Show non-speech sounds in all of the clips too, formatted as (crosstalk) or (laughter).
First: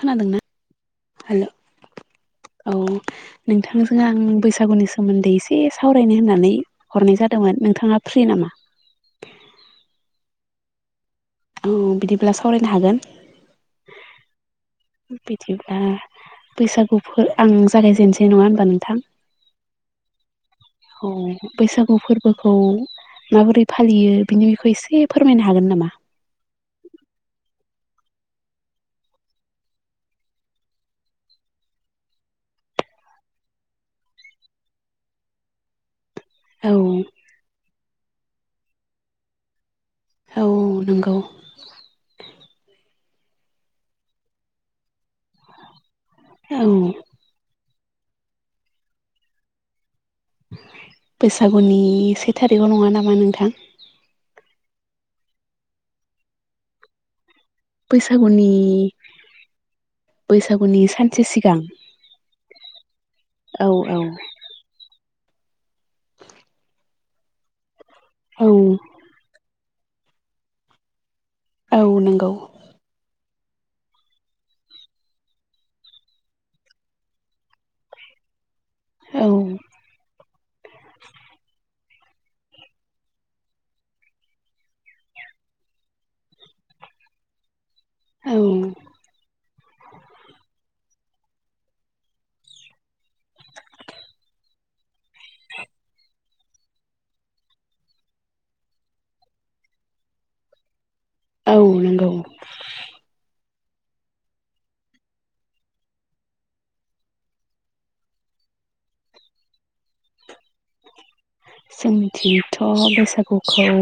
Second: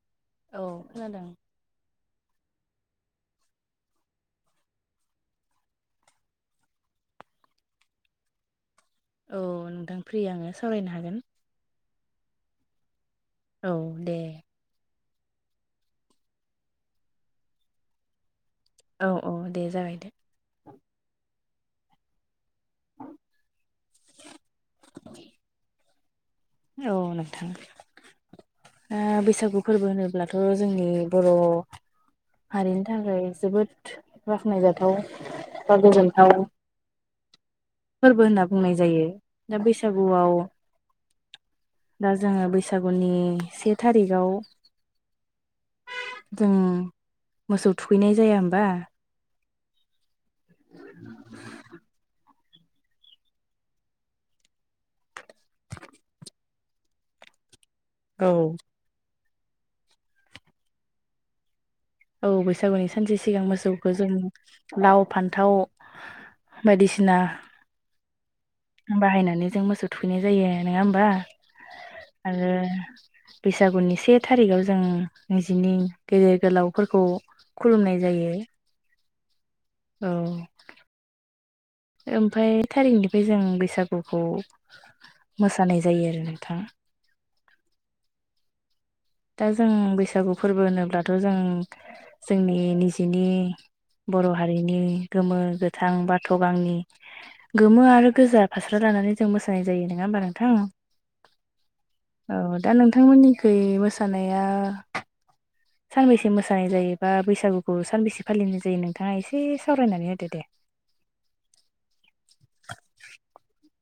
खोनादोंना औ खोनादों। हेल' औ। नोंथांजों आं बैसागुनि सोमोन्दै एसे सावरायनो होननानै हरनाय जादोंमोन। नोंथाङा फ्रि नामा? औ नोंथां फ्रि आङो सावरायनो हागोन। औ बिदिब्ला सावरायनो हागोन। औ दे। बिदिब्ला बैसागुफो आं जागायजेनसै नङा होम बा नोंथां? औ औ दे जागायदो औ। बैसागु फोरबोखौ माबोरै फालियो बिनि बिखय एसे फोरमायनो हागोन नामा? औ नोंथां। ओ बैसागु फोरबो होनोब्लाथ' जोंनि बर' हारिनि थाखाय जोबोद बाख्नायजाथाव बा गोजोनथाव औ फोरबो होनना बुंनाय जायो दा बैसागुआव औ नंगौ दा जोङो बैसाग गुनि से थारिखआव जों औ मोसौ थुखैनाय जाया होमबा? बैसागुनि से थारिखाव नङा नामा नोंथां? औ बैसागुनि बैसागुनि सानसे सिगां। औ बैसागुनि सानसे सिगां औ मोसौखौ औ जों लाव फान्थाव बायदिसिना औ बाहायनानै जों मोसौ थुखैनाय जायो नोङा होनबा? औ नंगौ आरो बैसागुनि से थारिखाव जों निजिनि गेदेर गोलावफोरखौ खुलुमनाय जायो। औ। ओमफाय थारिखनिफ्राय जों बैसागुखौ मोसानाय जायो आरो नोंथां। औ। दा जों बैसागु फोरबो होनोब्लाथ' जों जोंनि निजेनि बर' हारिनि गोमो-गोथां बाथ' गांनि गोमो आरो गोजा फास्रा ला नानै जों मोसानाय जायो। नोङा होमबा नोंथां? औ नंगौ औ दा नोंथांमोननिखै मोसानाया सानबेसे मोसानाय जायो बा बैसागुखौ सानबेसे फालिनाय जायो नोंथाङा एसे सावरायनानै होदो दे। जोंनिथिंथ' बैसागुखौ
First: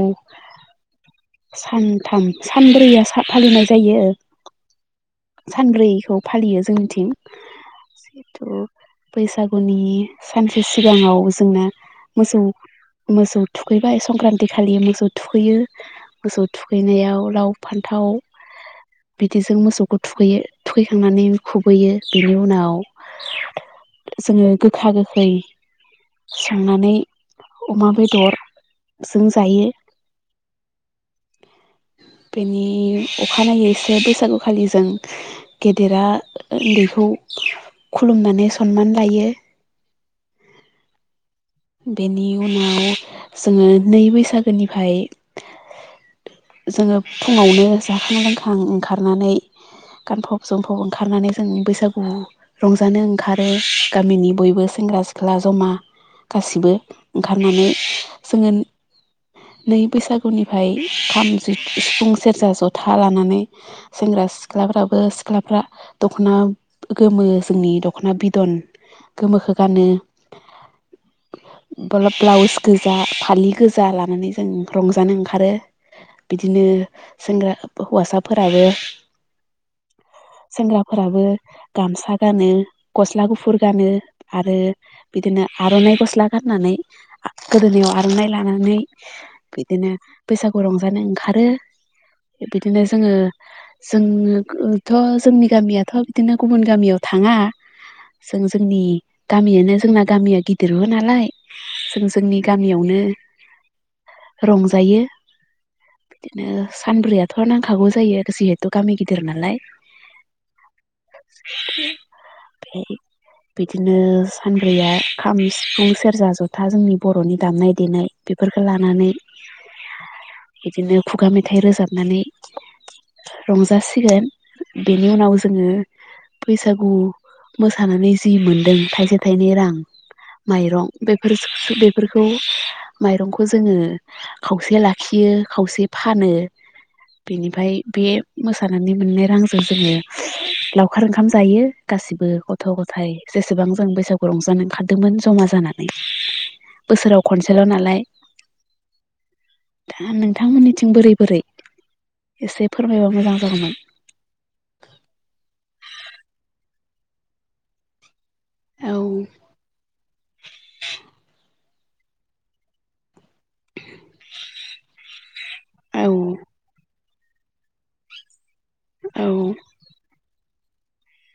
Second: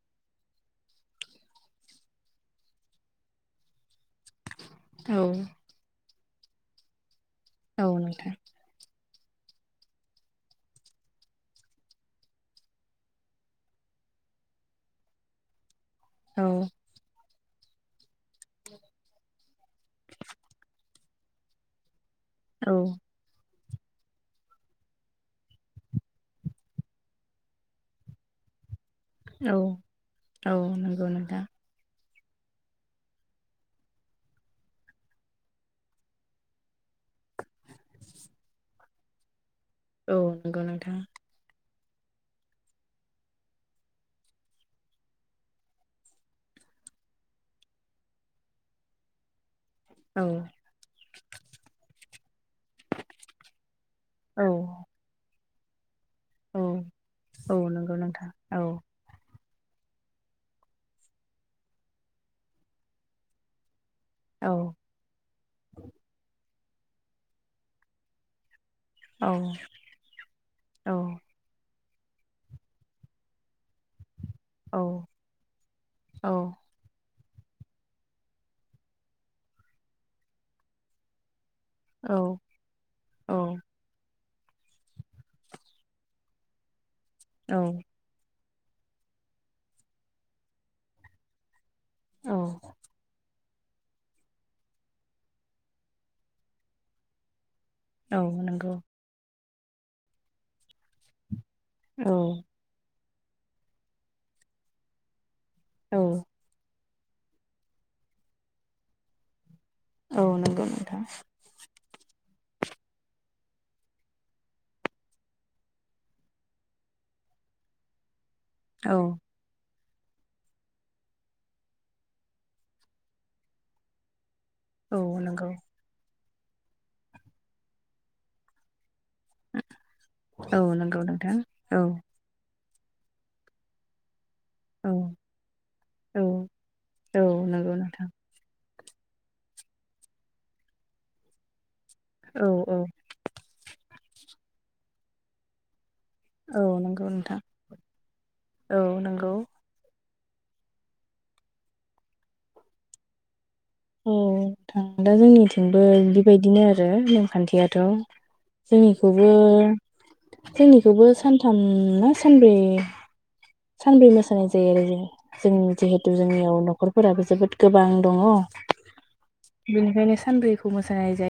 सानथाम सानब्रैया फालिनाय जायो। (inaudible) सानब्रैखौ फालियो जोंनिथिं औ नोंथां जिहेथु बैसागुनि सानसे सिगाङाव जोंना मोसौ मोसौ थुखैबाय संक्रान्ति खालि मोसौ थुखैयो। मोसौ औ थुखैनायाव लाव फान्थाव बिदिजों मोसौखौ थुखैयो थुखैखांनानै खुबैयो बेनि औ उनाव जोङो गोखा गोखै संनानै अमा बेदर औ औ नंगौ नोंथां बेनि अखानायै एसे बैसागुखालि जों गेदेरा उन्दैखौ खुलुमनानै सनमान लायो औ नंगौ नोंथां बेनि उनाव जोङो नै बैसागोनिफाय जोङो फुङावनो जाखां लोंखां ओंखारनानै औ गानफब जोमफब ओंखारनानै जों बैसागु रंजानो ओंखारो गामिनि औ बयबो सेंग्रा सिख्ला जमा औ गासिबो औ ओंखारनानै नंगौ नोंथां जोङो औ नै बैसागुनिफाय खाम सिफुं सेरजा जथा लानानै सेंग्रा औ सिख्लाफ्राबो सिख्लाफ्रा दखना गोमो जोंनि दखना बिदन औ गोमोखौ औ बोला ब्लाउस गोजा फालि गोजा लानानै जों औ रंजानो ओंखारो बिदिनो सेंग्रा हौवासाफोराबो सेंग्राफोराबो गामसा गानो गस्ला औ गुफुर गानो आरो बिदिनो आरनाइ गस्ला गाननानै औ गोदोनायाव आरनाइ लानानै बिदिनो बैसागु रंजानो ओंखारो औ बिदिनो जोङो जोङो गो थ जोंनि गामियाथ बिदिनो गुबुन गामियाव थाङा औ जों नंगौ जोंनि गामियानो जोंना गामिया गिदिरबो नालाय जों औ जोंनि गामियावनो रंजायो औ बिदिनो सानब्रैयाथ नांखागौ जायो जिहेथु गामि गिदिर नालाय औ नंगौ नोंथां ओमफ्राय बिदिनो सानब्रैया खाम सिफुं सेरजा जथा जोंनि बरनि दामनाय देनाय बेफोरखौ औ लानानै बिदिनो खुगा मेथाइ रोजाबनानै रंजासिगोन औ बेनि उनाव नंगौ जोङो बैसागु मोसानानै जि मोनदों थाइसे थायनै रां औ माइरं नंगौ बेफोर नोंथां औ बेफोरखौ माइरंखौ जोङो खावसे औ लाखियो खावसे औ फानो औ बेनिफ्राय नंगौ बे नोंथां मोस सानानै मोननाय रांजों जोङो लावखार ओंखाम जायो गासिबो औ गथ औ गथाइ जेस सेबां जों बैसागु रंजानो ओंखारदोंमोन जमा जानानै औ नंगौ बोसोराव नोंथां खनसेल नालाय औ नंगौ दा नों नोंथांमोननिथिं बोरै बोरै एसे फोरमायबा मोजां जागौमोन औ नोंथां दा जोंनिथिंबो बेबायदिनो आरो नेमखान्थियाथ औ जोंनिखौबो जोंनिखौबो सानथाम ना सानब्रै सानब्रै मोसानाय जायो आरो जों जों जिहेतु औ जोंनियाव नखर फोराबो जोबोद गोबां दङ औ बेनिखायनो सानब्रैखौ मोसानाय जा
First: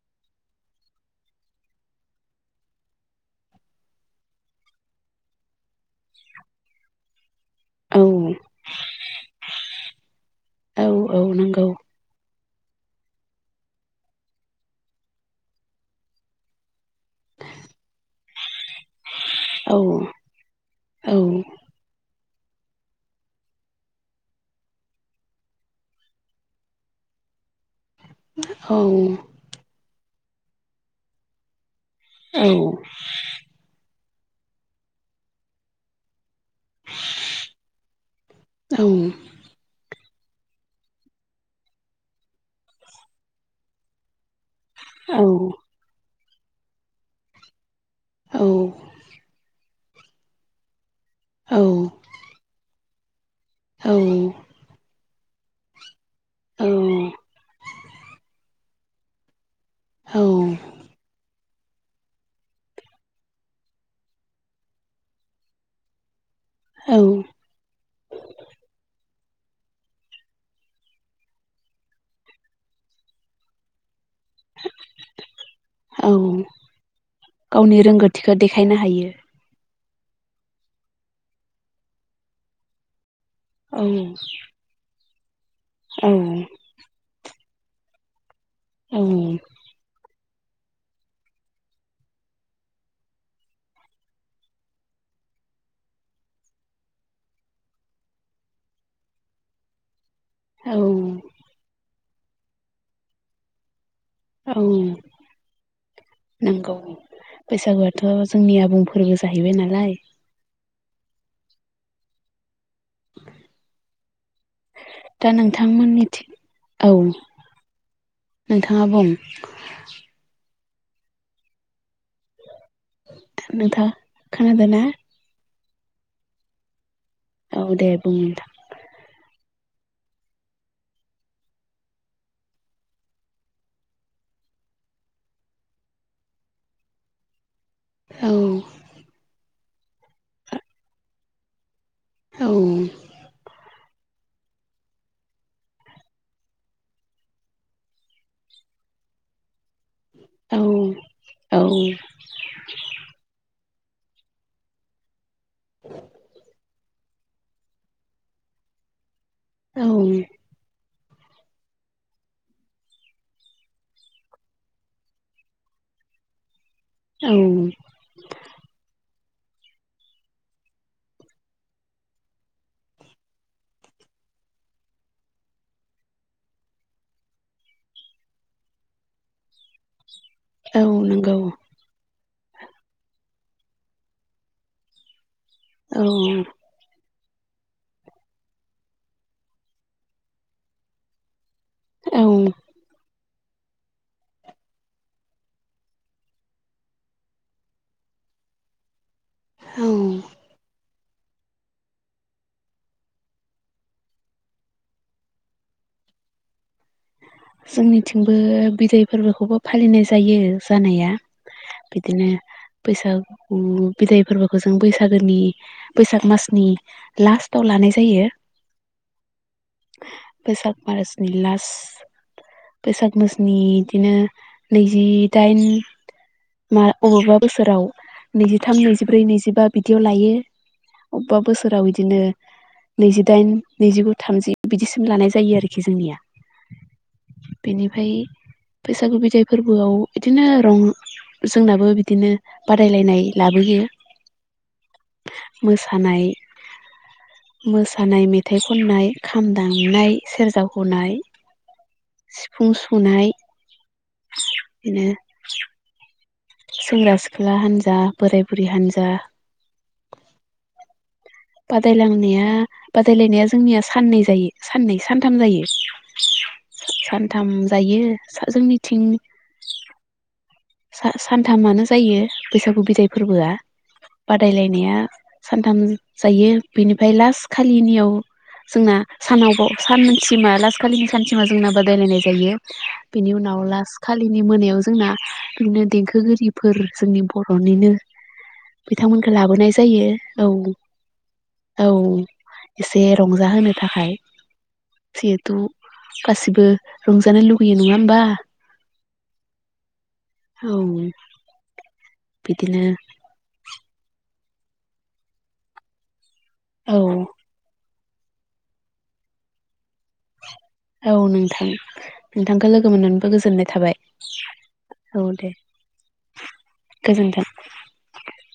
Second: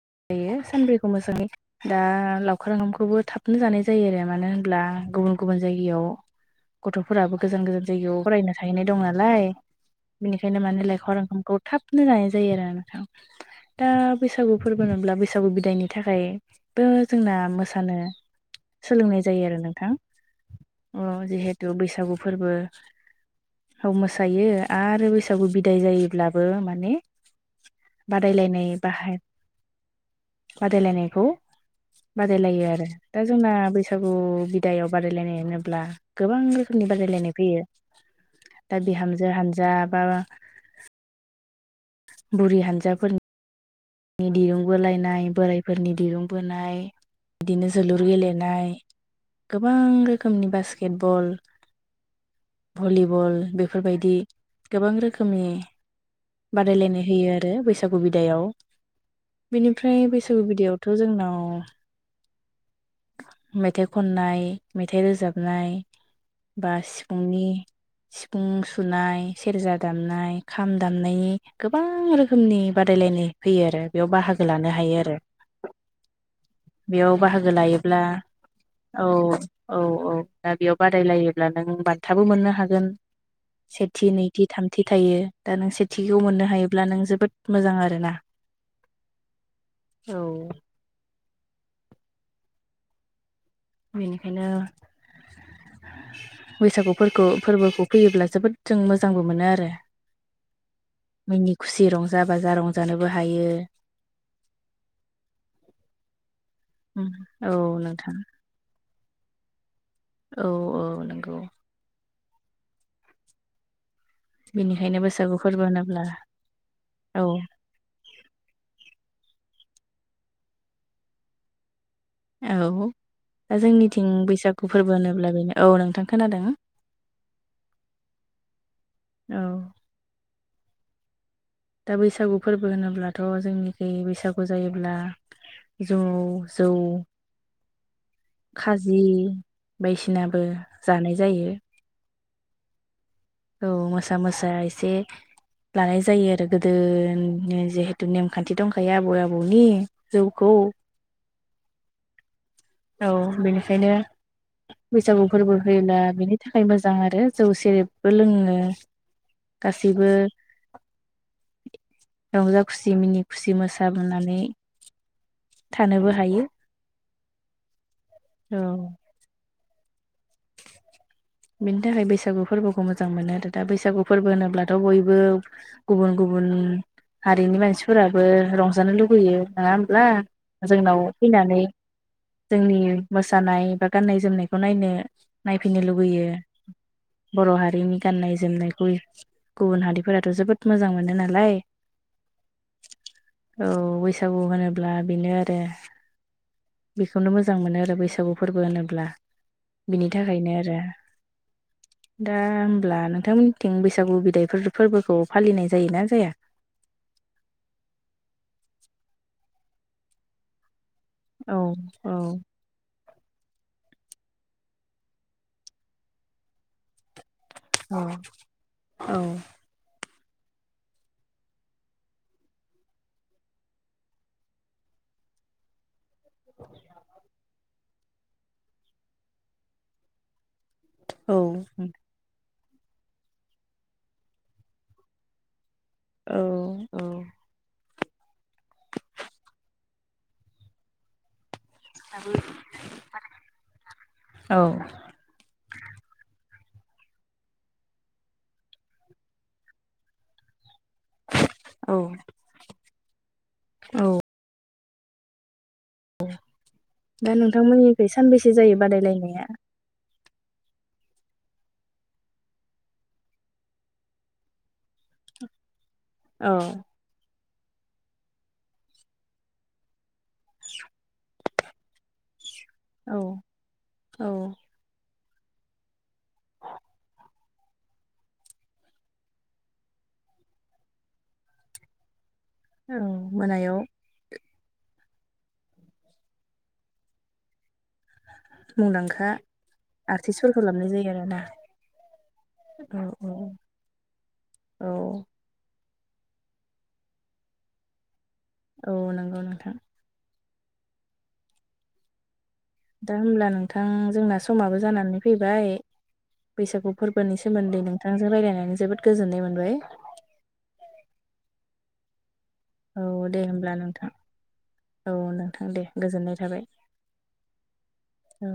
(inaudible) सानब्रैखौ मोजाङै दा लावखार ओंखामखौबो थाबनो जानाय जायो आरो मानो होनब्ला गुबुन गुबुन जायगायाव गथफोराबो। गोजान गोजान जायगायाव औ फरायनो थायैनाय दं नालाय बेनिखायनो माने औ लायखर औ ओंखामखौ नंगौ थाबनो जानाय। जायो आरो नोंथां दा बैसागु फोरबो बुङोब्ला बैसागु बिदायनि थाखायबो जोंना मोसानो। सोलोंनाय जायो आरो औ नोंथां औ अ जिहेथु बैसागु फोरबो। औ मोसायो आरो बैसागु बिदाय जायोब्लाबो माने। बादायलायनाय औ बाहाय बादायलायनायखौ औ बादायलायो आरो दा जोंना बैसागु बैसागु बिदायाव बादायलायनाय होनोब्ला। गोबां रोखोमनि बादायलायनाय फैयो दा औ बिहामजो हानजा बा बुरि हानजाफोरनिनि दिरुं बोलायनाय बोरायफोरनि दिरुं बोनाय बिदिनो जोलुर गेलेनाय गोबां रोखोमनि बास केटबल भलिबल औ बेफोरबायदि गोबां रोखोम रोखोमनि बादायलायनाय होयो आरो बैसागु बिदायाव बिनिफ्राय औ बैसागु बिदैआवथ' जोंनाव। मेथाइ खननाय मेथाइ रोजाबनाय। बा सिफुंनि सिफुं सुनाय। सेरजा दामनाय खाम दामनायनि गोबां रोखोमनि बादायलायनाय फैयो आरो। बेयाव बाहागो लानो हायो आरो औ बेयाव बाहागो लायो। गावनि औ रोंगौथिखौ देखायनो हायो औ औ दा बेयाव बादायलायोब्ला नों बान्थाबो मोननो हागोन। औ सेथि नैथि थामथि थायो दा नों औ सेथिखौ मोननो हायोब्ला नों जोबोद मोजां आरोना। औ औ बेनिखायनो बैसागुफोरखौ फोरबोखौ फैयोब्ला जोबोद जों मोजांबो मोनो आरो। औ मिनि खुसि रंजा बाजा रंजानोबो हायो। औ नंगौ औ बैसागुआथ' नोंथां जोंनि आबुंफोर फोरबो जाहैबाय नालाय। औ औ नोंगौ। बेनिखायनो दा बैसागु फोरबो होनोब्ला नोंथांमोननि औ नोंथाङा बुं औ दा नोंथाङा जोंनिथिं बैसागु खोनादोंना फोरबो होनोब्ला बेनो औ नोंथां खोनादों। औ दे बुं। औ दा बैसागु फोरबो होनोब्लाथ' जोंनिखै बैसागु जायोब्ला। जौ जौ खाजि बायदिसिनाबो जानाय जायो। औ औ मोसा मोसा एसे लानाय जायो आरो गोदोनि जिहेतु नेमखान्थि दंखायो आबै आबौनि। जौखौ औ औ औ बेनिखायनो बैसागु फोरबो फयोब्ला बेनि थाखाय मोजां। मोजां आरो जौ सेरेबबो लोङो गासैबो। रंजा खुसि मिनि खुसि मोसाबोनानै। थानोबो हायो। औ औ बिनि थाखाय बैसागु फोरबोखौ मोजां मोनो आरो दा बैसागु फोरबो होनोब्लाथ' बयबो गुबुन गुबुन गुबुन हारिनि मानसिफोराबो रंजानो लुुबैयो, नङा होमब्ला? औ जोंनाव नंगौ फैनानै जोंनि मोसानाय बा गाननाय जोमनायखौ नायनो नायफैनो औ लुुबैयो बर' हारिनि गाननाय जोमनायखौ गुबुन हारिफोराथ' जोबोद मोजां मोनो नालाय। औ औ बैसागु होनोब्ला बेनो आरो। बेखौनो मोजां मोनो आरो बैसागु फोरबो होनोब्ला औ बिनि थाखायनो आरो। (inaudible) दा होमब्ला नोंथांमोननिथिं बैसागु बिदायफोर फोरबोखौ फालिनाय जायोना जाया? जोंनिथिंबो बिदाय फोरबोखौबो फालिनाय जायो जानाया। औ औ बिदिनो बैसाग बिदाय फोरबोखौ जों बैसागोनि बैसाग मासनि लास्त औ औ बैसाग मारासनि लास्ट बैसाग मोसनि बिदिनो नैजिदाइन मा अबेबा बोसोराव नैजिथाम नैजिब्रै नैजिबा बिदियाव लायो। अबेबा बोसोराव बिदिनो नैजिदाइन नैजिगु थामजि बिदिसिम लानाय जायो आरोखि। जखि जोंनिया बेनिफ्राय बैसागु बिदाय फोरबोआव बिदिनो रं जोंनाबो बिदिनो बादायलायनाय लाबोयो। औ मोसानाय मोसानाय मेथाइ खननाय खाम दामनाय सेरजा हनाय औ सिफुं सुनाय औ बिनो सेंग्रा दा सिख्ला हान्जा नोंथांमोननिखै बोराय सानबेसे बुरि जायो हान्जा बादायलायनाया? बादायलांनाया बादायलायनाया जोंनिया साननै जायो साननै सानथाम जायो। औ थाम जायो जोंनिथिं सानथामानो जायो बैसागु बिदाय औ फोरबोआ औ बादायलायनाया। सानथाम जायो बेनिफ्राय लास्ट खालिनियाव जोंना सानावब सानसिमा लासखालिनि सानसिमा जोंना बादायलायनाय जायो। औ बेनि उनाव मोनायाव लास्ट खालिनि मोनायाव जोंना बिदिनो देंखोगिरिफोर जोंनि बर'निनो मुंदांखा बिथांमोनखौ लाबोनाय जायो औ आर्टिस्टफोरखौ लाबोनाय जायो आरोना औ। एसे औ रंजा औ होनो थाखाय जिहेथु गासिबो रंजानो लुुबैयो नङा होमबा? औ नंगौ नोंथां। औ बिदिनो दा होमब्ला नोंथां जोंना समाबो जानानै फैबाय। बैसागु औ फोरबोनि सोमोन्दै नोंथांजों रायलायनानै जोबोद गोजोननाय मोनबाय। औ नोंथां नोंथांखौ लोगो औ मोननानैबो दे गोजोननाय होमब्ला थाबाय। नोंथां औ दे नोंथां गोजोननाय थाबाय गोजोन्थों। औ